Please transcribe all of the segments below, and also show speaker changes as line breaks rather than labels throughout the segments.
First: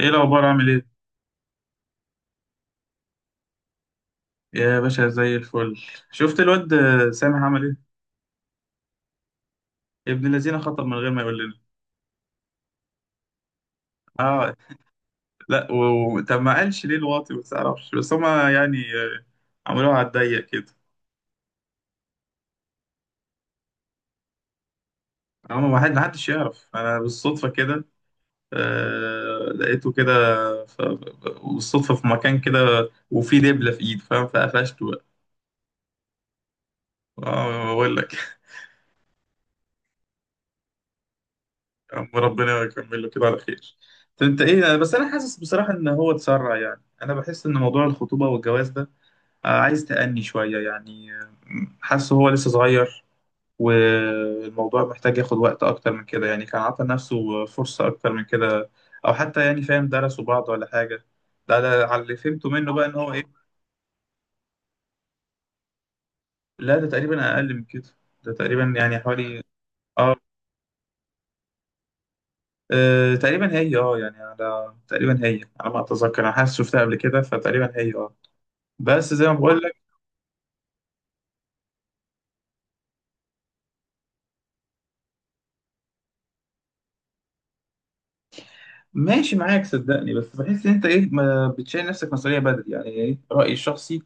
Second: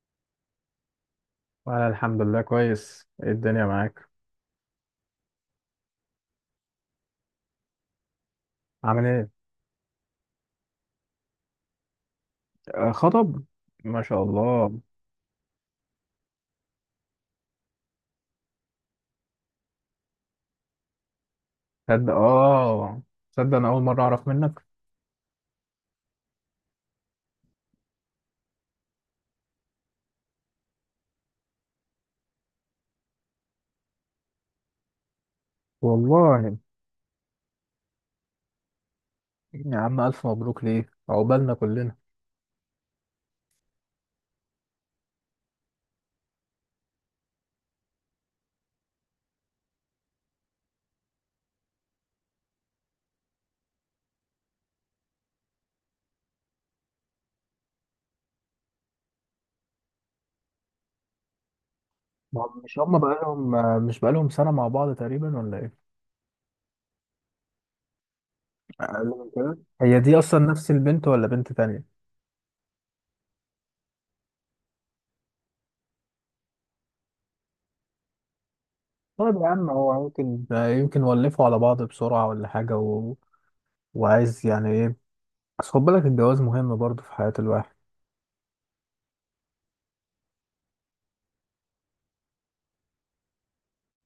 ايه الاخبار؟ عامل ايه؟
وانا الحمد لله كويس، ايه الدنيا معاك؟
يا باشا، زي الفل. شفت الواد سامح عمل ايه؟
عامل ايه؟
ابن الذين خطب من غير ما يقول لنا.
خطب. ما شاء
اه.
الله.
لا طب ما قالش ليه الواطي؟ ما تعرفش، بس هما يعني عملوها على الضيق كده.
تصدق؟ اه، تصدق انا اول مره اعرف منك.
هما ما حدش يعرف، انا بالصدفه كده. لقيته كده، ف... بالصدفه في مكان كده، وفي دبله في ايده، فاهم؟ فقفشته بقى.
والله.
اه، بقول لك.
يا عم، الف مبروك ليه، عقبالنا كلنا.
يا عم ربنا يكمل له كده على خير. طب انت ايه؟ بس انا حاسس بصراحه ان هو اتسرع، يعني انا بحس ان موضوع الخطوبه والجواز ده عايز تأني شوية يعني. حاسه هو لسه صغير، والموضوع محتاج ياخد وقت أكتر من كده، يعني كان عطى نفسه فرصة أكتر من كده، أو حتى يعني، فاهم، درسوا بعض ولا حاجة. ده على اللي
ما
فهمته
هم-
منه
مش
بقى، إن
هم
هو إيه.
بقالهم آه، مش بقالهم سنه مع بعض تقريبا ولا ايه؟
لا ده تقريبا أقل من كده، ده تقريبا يعني
اقل من
حوالي.
كده؟ هي
آه.
دي اصلا نفس البنت ولا بنت تانية؟
تقريبا هي، اه، يعني على، تقريبا هي على ما اتذكر، انا حاسس شفتها قبل كده، فتقريبا هي اه. بس زي ما
طيب يا
بقول
عم،
لك.
هو يمكن ولفوا على بعض بسرعه ولا حاجه وعايز يعني ايه؟ بس خد بالك، الجواز مهم برضه في حياه الواحد.
ماشي معاك، صدقني، بس بحس ان انت ايه، ما بتشيل نفسك مسؤوليه بدري، يعني ايه رايي الشخصي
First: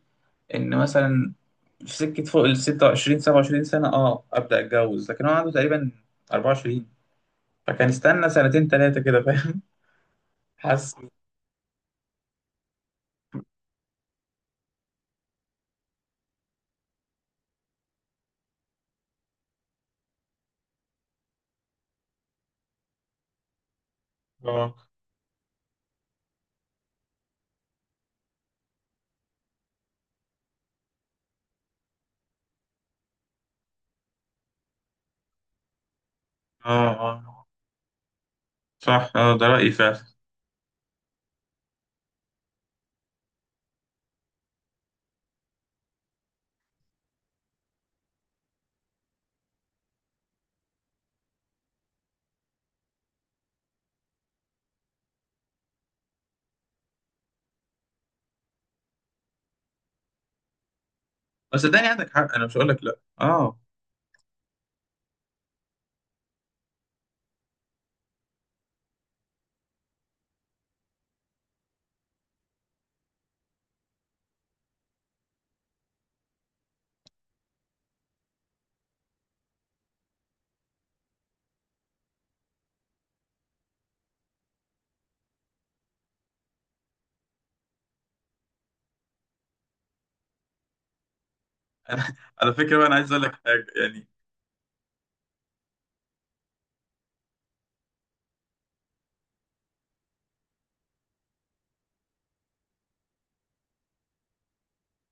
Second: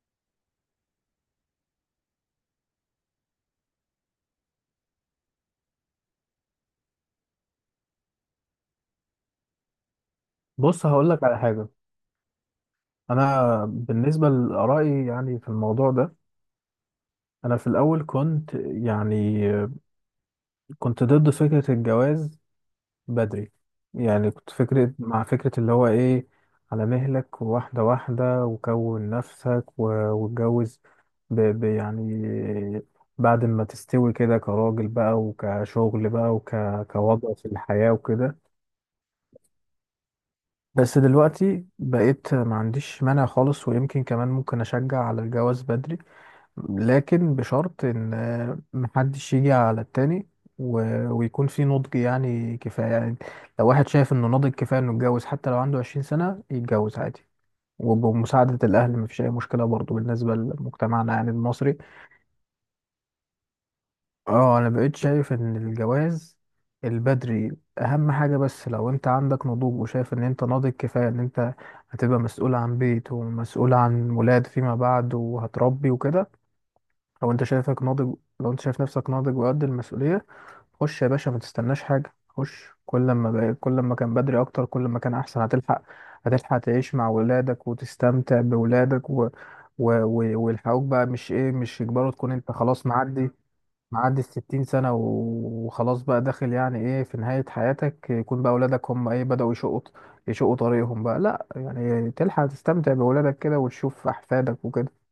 ان مثلا في سكه فوق ال 26 27 سنه، اه ابدا اتجوز، لكن هو عنده تقريبا 24. فكان استنى سنتين ثلاثه كده، فاهم.
بص،
حاسس.
هقول لك على حاجه. انا بالنسبه لارائي يعني في الموضوع ده، انا في الاول كنت ضد فكره الجواز بدري. يعني كنت
اه.
مع فكره اللي هو ايه، على مهلك، واحده واحده، وكون نفسك واتجوز، ب ب يعني بعد ما تستوي كده كراجل بقى، وكشغل بقى،
اه. اه.
كوضع في الحياه وكده.
صح، اه، ده رأيي فعلا.
بس دلوقتي بقيت ما عنديش مانع خالص، ويمكن كمان ممكن اشجع على الجواز بدري، لكن بشرط ان محدش يجي على التاني و... ويكون في نضج يعني، كفاية يعني. لو واحد شايف انه ناضج كفاية انه يتجوز، حتى لو عنده 20 سنة، يتجوز عادي. وبمساعدة الأهل مفيش أي مشكلة برضو بالنسبة لمجتمعنا يعني
بس
المصري.
صدقني عندك حق، انا مش هقول لك لا، اه.
اه، أنا بقيت شايف إن الجواز البدري أهم حاجة، بس لو أنت عندك نضوج وشايف إن أنت ناضج كفاية، إن أنت هتبقى مسؤول عن بيت ومسؤول عن ولاد فيما بعد، وهتربي وكده. لو انت شايفك ناضج، لو انت شايف نفسك ناضج وقد المسؤولية، خش يا باشا، ما تستناش حاجة. خش، كل ما كل ما كان بدري اكتر، كل ما كان احسن. هتلحق تعيش مع ولادك وتستمتع بولادك ويلحقوك بقى، مش ايه، مش يجبروا
انا،
تكون انت
على فكره بقى،
خلاص
انا عايز اقول
معدي،
لك حاجه يعني.
معدي ال 60 سنة وخلاص بقى داخل يعني ايه، في نهاية حياتك، يكون بقى ولادك هم ايه، بدأوا يشقوا طريقهم بقى. لا يعني تلحق تستمتع بولادك كده وتشوف احفادك وكده.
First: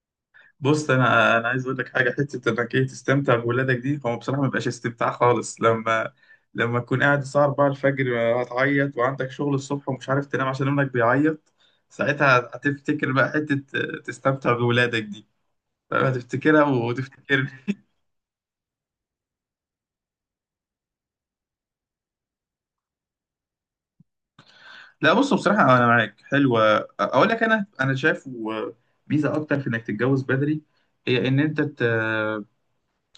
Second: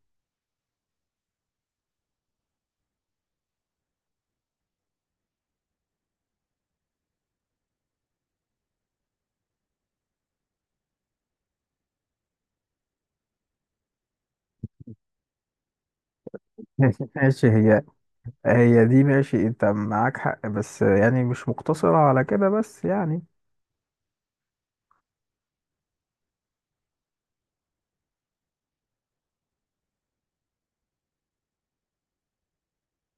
بص، انا عايز اقول لك حاجه، حته انك ايه، تستمتع بولادك دي، هو بصراحه ما بيبقاش استمتاع خالص لما تكون قاعد الساعه 4 الفجر، هتعيط وعندك شغل الصبح ومش عارف تنام عشان ابنك بيعيط. ساعتها هتفتكر بقى حته تستمتع بولادك دي. فاهم؟ هتفتكرها
ماشي.
وتفتكرني.
هي هي دي ماشي انت معاك حق، بس يعني مش مقتصرة على كده بس يعني.
لا بص، بصراحه انا معاك، حلوه. اقول لك، انا شايف ميزه اكتر في انك تتجوز بدري، هي ان انت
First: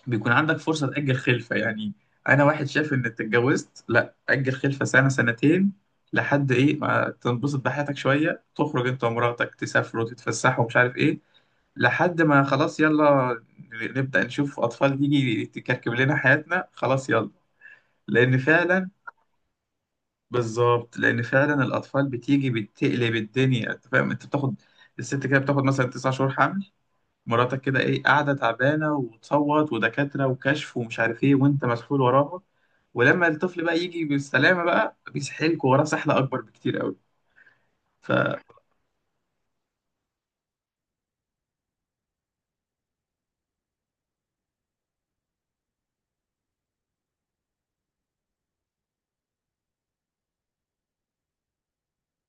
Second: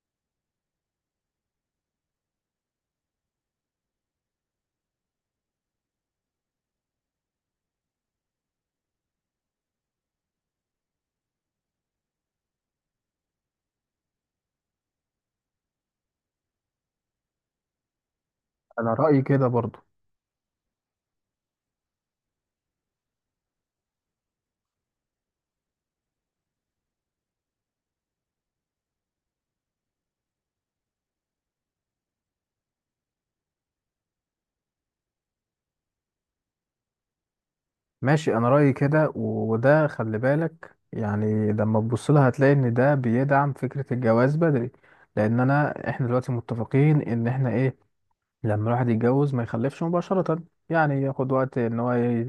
بيكون عندك فرصة تأجل خلفة يعني. أنا واحد شايف إنك اتجوزت، لأ، أجل خلفة سنة سنتين، لحد إيه ما تنبسط بحياتك شوية، تخرج أنت ومراتك، تسافروا تتفسحوا ومش عارف إيه، لحد ما خلاص يلا نبدأ نشوف أطفال تيجي تكركب لنا حياتنا. خلاص يلا، لأن فعلا.
انا رأيي كده برضو.
بالظبط، لأن فعلا الأطفال بتيجي بتقلب الدنيا. أنت فاهم، أنت بتاخد، الست كده بتاخد مثلا 9 شهور، مراتك كده ايه قاعده تعبانه وتصوت ودكاتره وكشف ومش عارف ايه، وانت مسحول وراها. ولما الطفل بقى يجي بالسلامه بقى، بيسحلك وراه سحله اكبر بكتير قوي. ف،
ماشي، انا رأيي كده وده خلي بالك يعني، لما تبص لها هتلاقي ان ده بيدعم فكرة الجواز بدري. لان احنا دلوقتي متفقين ان احنا ايه، لما الواحد يتجوز ما يخلفش مباشرة، يعني ياخد وقت ان هو ي-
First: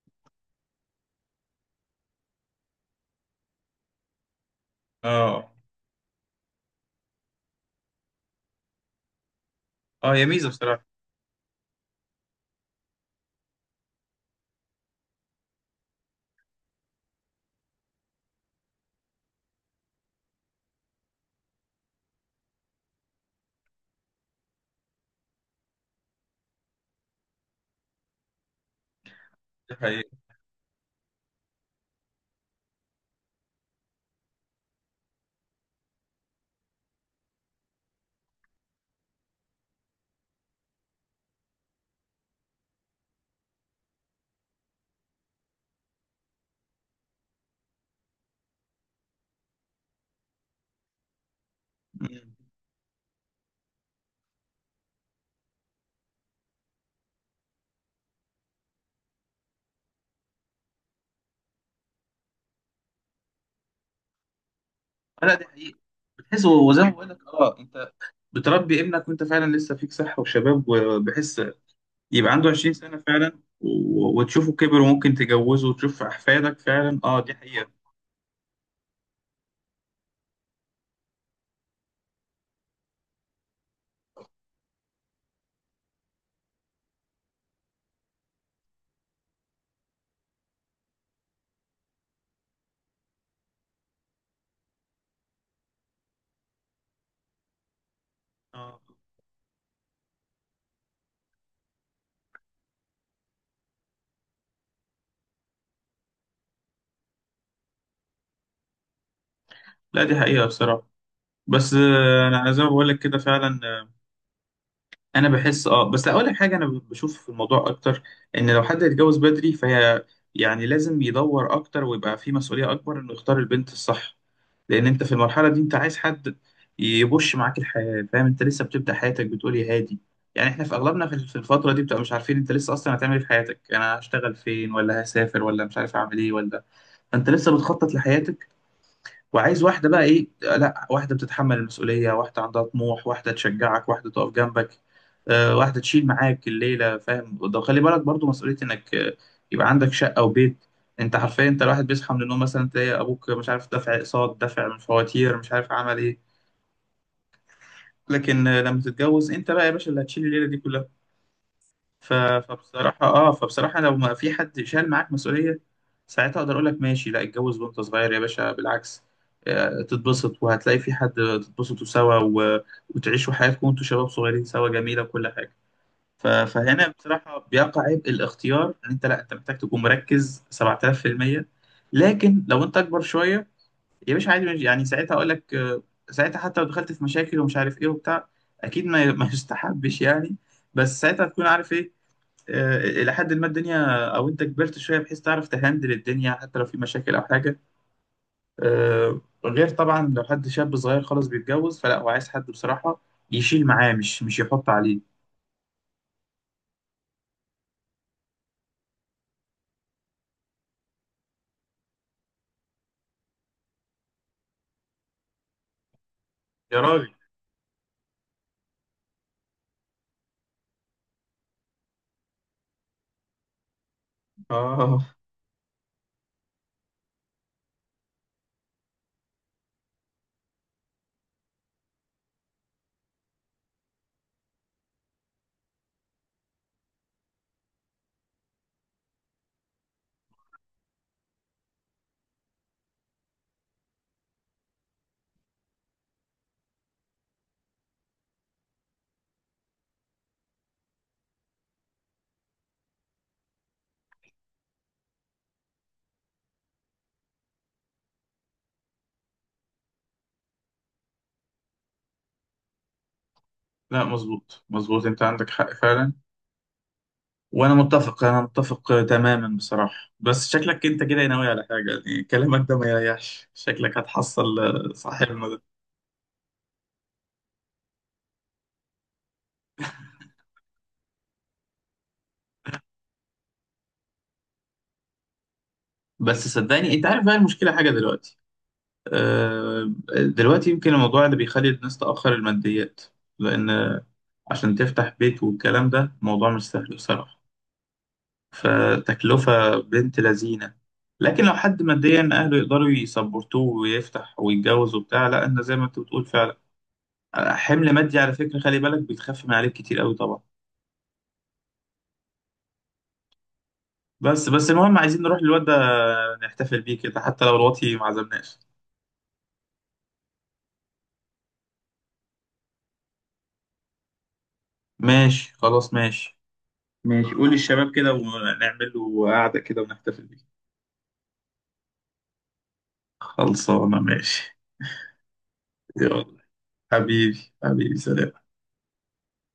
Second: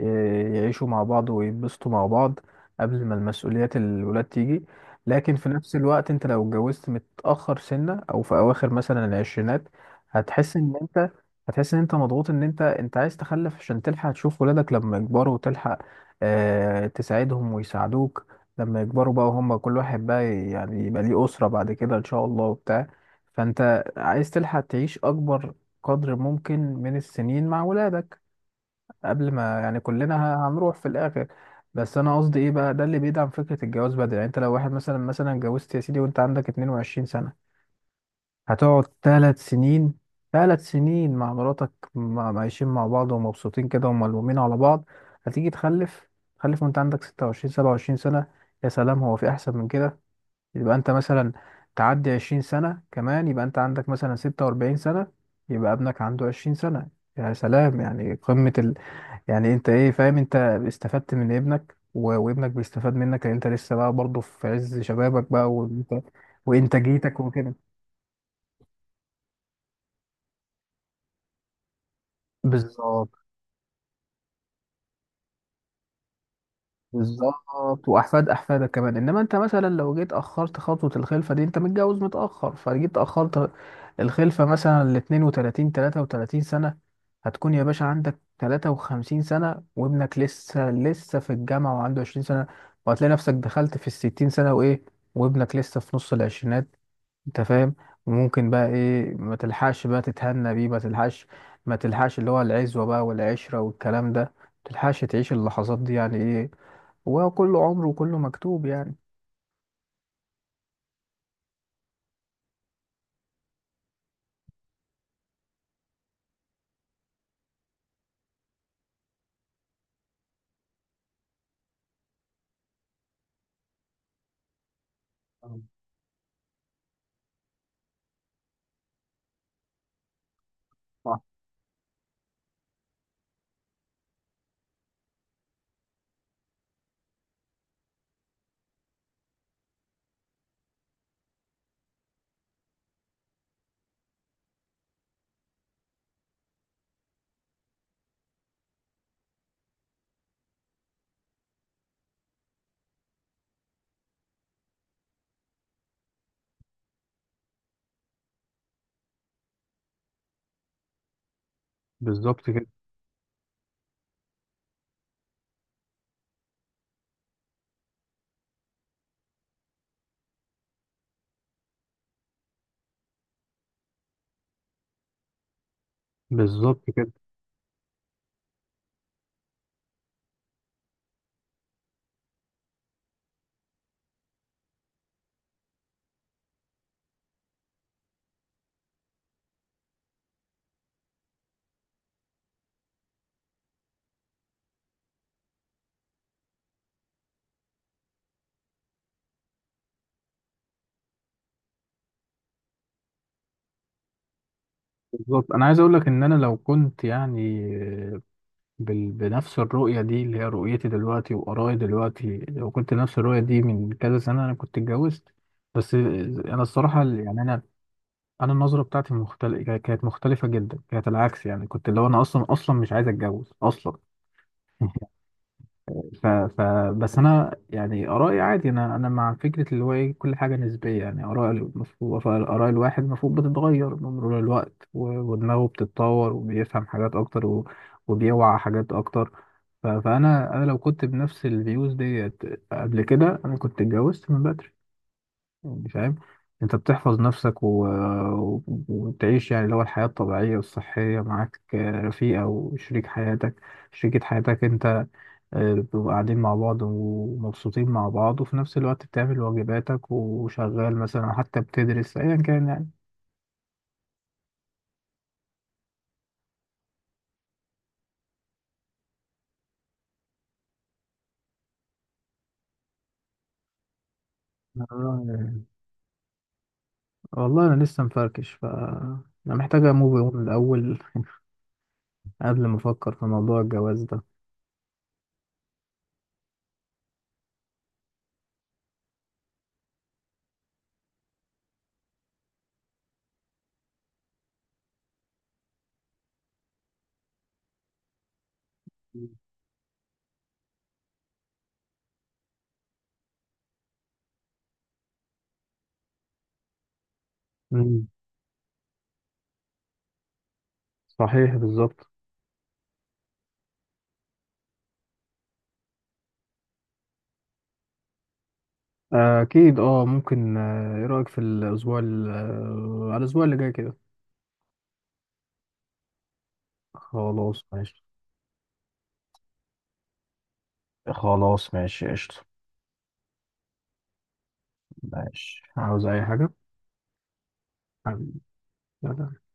ي- يعيشوا مع بعض ويتبسطوا مع بعض قبل ما المسؤوليات الولاد تيجي. لكن في
اه.
نفس الوقت انت لو اتجوزت متأخر سنة، او في اواخر مثلا العشرينات،
اه، هي ميزه
هتحس ان
بصراحه.
انت هتحس ان انت مضغوط، ان انت عايز تخلف عشان تلحق تشوف ولادك لما يكبروا، وتلحق تساعدهم ويساعدوك لما يكبروا بقى، وهم كل واحد بقى يعني يبقى ليه أسرة بعد كده ان شاء الله وبتاع. فانت عايز تلحق تعيش اكبر قدر ممكن من السنين مع ولادك قبل ما
دي
يعني
حقيقه.
كلنا هنروح في الاخر. بس انا قصدي ايه بقى، ده اللي بيدعم فكره الجواز بدري. يعني انت لو واحد مثلا اتجوزت يا سيدي وانت عندك 22 سنه، هتقعد ثلاث سنين مع مراتك، عايشين مع بعض ومبسوطين كده، وملمومين على بعض. هتيجي تخلف وانت عندك 26 27 سنه. يا سلام، هو في احسن من كده؟ يبقى انت مثلا تعدي
مم.
20 سنة كمان، يبقى انت عندك مثلا 46 سنة، يبقى ابنك عنده 20 سنة. يا سلام، يعني قمة يعني انت ايه، فاهم انت استفدت من ابنك وابنك بيستفاد منك، لان انت لسه بقى برضه في عز شبابك
لا دي
بقى،
حقيقه.
وانت
بتحس، وزي ما بقول لك
وانتاجيتك وكده.
اه، انت بتربي ابنك وانت فعلا لسه فيك صحه وشباب، وبحس يبقى عنده 20 سنه
بالظبط.
فعلا وتشوفه كبر، وممكن تجوزه وتشوف احفادك فعلا. اه، دي حقيقه.
بالظبط، واحفاد احفادك كمان. انما انت مثلا لو جيت اخرت خطوه الخلفه دي، انت متجوز متاخر، فجيت اخرت الخلفه مثلا ل 32 33 سنه، هتكون يا باشا عندك 53 سنه، وابنك لسه في الجامعه وعنده 20 سنه، وهتلاقي نفسك دخلت في ال 60 سنه وايه، وابنك لسه في نص العشرينات. انت فاهم. وممكن بقى
آه.
ايه، ما تلحقش بقى تتهنى بيه، ما تلحقش، ما تلحقش اللي هو العزوة بقى والعشرة والكلام ده، ما تلحقش تعيش اللحظات دي، يعني ايه، هو كله عمر وكله مكتوب يعني.
لا دي حقيقه بصراحه. بس انا زي ما بقول لك كده فعلا، انا بحس اه. بس اقول لك حاجه، انا بشوف في الموضوع اكتر، ان لو حد يتجوز بدري فهي يعني لازم يدور اكتر، ويبقى في مسؤوليه اكبر انه يختار البنت الصح، لان انت في المرحله دي انت عايز حد يبش معاك الحياه، فاهم، انت لسه بتبدا حياتك، بتقول يا هادي. يعني احنا في اغلبنا في
صح.
في الفتره دي بتبقى مش عارفين، انت لسه اصلا هتعمل ايه في حياتك، يعني انا هشتغل فين، ولا هسافر، ولا مش عارف اعمل ايه، ولا. فانت لسه بتخطط لحياتك، وعايز واحدة بقى إيه، لا، واحدة بتتحمل المسؤولية، واحدة عندها طموح، واحدة تشجعك، واحدة تقف جنبك، واحدة تشيل معاك الليلة. فاهم، ده خلي بالك برضو مسؤولية إنك يبقى عندك شقة وبيت. أنت حرفيا، أنت الواحد بيصحى من النوم مثلا، تلاقي أبوك مش عارف دفع أقساط، دفع من فواتير، مش عارف عمل إيه. لكن لما تتجوز أنت بقى يا باشا، اللي هتشيل الليلة دي كلها. ف-
بالظبط كده
فبصراحة اه، فبصراحة لو ما في حد شال معاك مسؤولية، ساعتها اقدر اقول لك ماشي، لا اتجوز وانت صغير يا باشا، بالعكس، تتبسط وهتلاقي في حد، تتبسطوا سوا وتعيشوا حياتكم وانتوا شباب صغيرين سوا، جميلة وكل حاجة.
بالظبط
فهنا
كده
بصراحة بيقع عبء الاختيار، ان انت، لا انت محتاج تكون مركز 7000%. لكن لو انت اكبر شوية يا باشا، عادي يعني، ساعتها اقول لك ساعتها حتى لو دخلت في مشاكل ومش عارف ايه وبتاع، اكيد ما يستحبش يعني، بس ساعتها تكون عارف إيه. الى حد ما الدنيا، او انت كبرت شويه، بحيث تعرف تهندل الدنيا حتى لو في مشاكل او حاجه آه، غير طبعا لو حد شاب صغير خالص بيتجوز، فلا، هو عايز حد بصراحه يشيل معاه، مش يحط عليه.
بالظبط، انا عايز اقول لك ان انا لو كنت يعني بنفس الرؤيه دي اللي هي رؤيتي دلوقتي وارائي دلوقتي، لو كنت نفس الرؤيه دي من كذا سنه، انا كنت اتجوزت. بس انا
يا
الصراحه
راجل،
يعني انا النظره بتاعتي مختلفه، كانت مختلفه جدا، كانت العكس، يعني كنت اللي هو انا اصلا مش عايز اتجوز اصلا.
اه.
ف... ف... بس انا يعني ارائي عادي. انا مع فكره اللي هو ايه، كل حاجه نسبيه، يعني اراء المفروض، اراء الواحد المفروض بتتغير بمرور الوقت ودماغه بتتطور وبيفهم حاجات اكتر وبيوعى حاجات اكتر. فانا لو كنت بنفس الفيوز ديت قبل كده، انا كنت اتجوزت من بدري. يعني فاهم، انت بتحفظ نفسك وتعيش يعني اللي هو الحياه الطبيعيه والصحيه، معاك رفيقه وشريك حياتك، شريكة حياتك انت. بتبقوا قاعدين مع بعض ومبسوطين مع بعض، وفي نفس الوقت بتعمل واجباتك، وشغال مثلا أو حتى بتدرس أيا كان يعني.
لا، مظبوط مظبوط، انت عندك حق فعلا. وانا متفق، انا متفق تماما بصراحه. بس شكلك انت كده ناوي على حاجه، يعني كلامك ده ما يريحش، شكلك هتحصل صاحبنا ده.
آه. والله أنا لسه مفركش. ف أنا محتاج أموف أون من الأول قبل ما أفكر في موضوع الجواز ده.
بس صدقني، انت عارف بقى المشكله حاجه دلوقتي، آه، دلوقتي يمكن الموضوع اللي بيخلي الناس تأخر الماديات، لأن عشان تفتح بيت والكلام ده موضوع مش سهل بصراحة، فتكلفة بنت لذينة. لكن لو حد ماديا أهله يقدروا يسبورتوه ويفتح ويتجوز وبتاع، لا، أنا زي ما أنت بتقول فعلا، حمل
مم.
مادي على فكرة، خلي بالك، بيتخف من عليك كتير قوي طبعا.
صحيح، بالظبط.
بس بس المهم، عايزين نروح للواد ده نحتفل بيه كده، حتى لو الواطي ما عزمناش.
أكيد. أه، ممكن إيه رأيك في الأسبوع على الأسبوع اللي جاي كده؟
ماشي، خلاص ماشي. ماشي قول
خلاص
للشباب
ماشي.
كده، ونعمل له قعدة كده ونحتفل بيه.
خلاص ماشي، قشطة.
خلصانة ماشي.
ماشي، عاوز أي
يلا،
حاجة؟
حبيبي حبيبي، سلام.
حبيبي. لا، لا.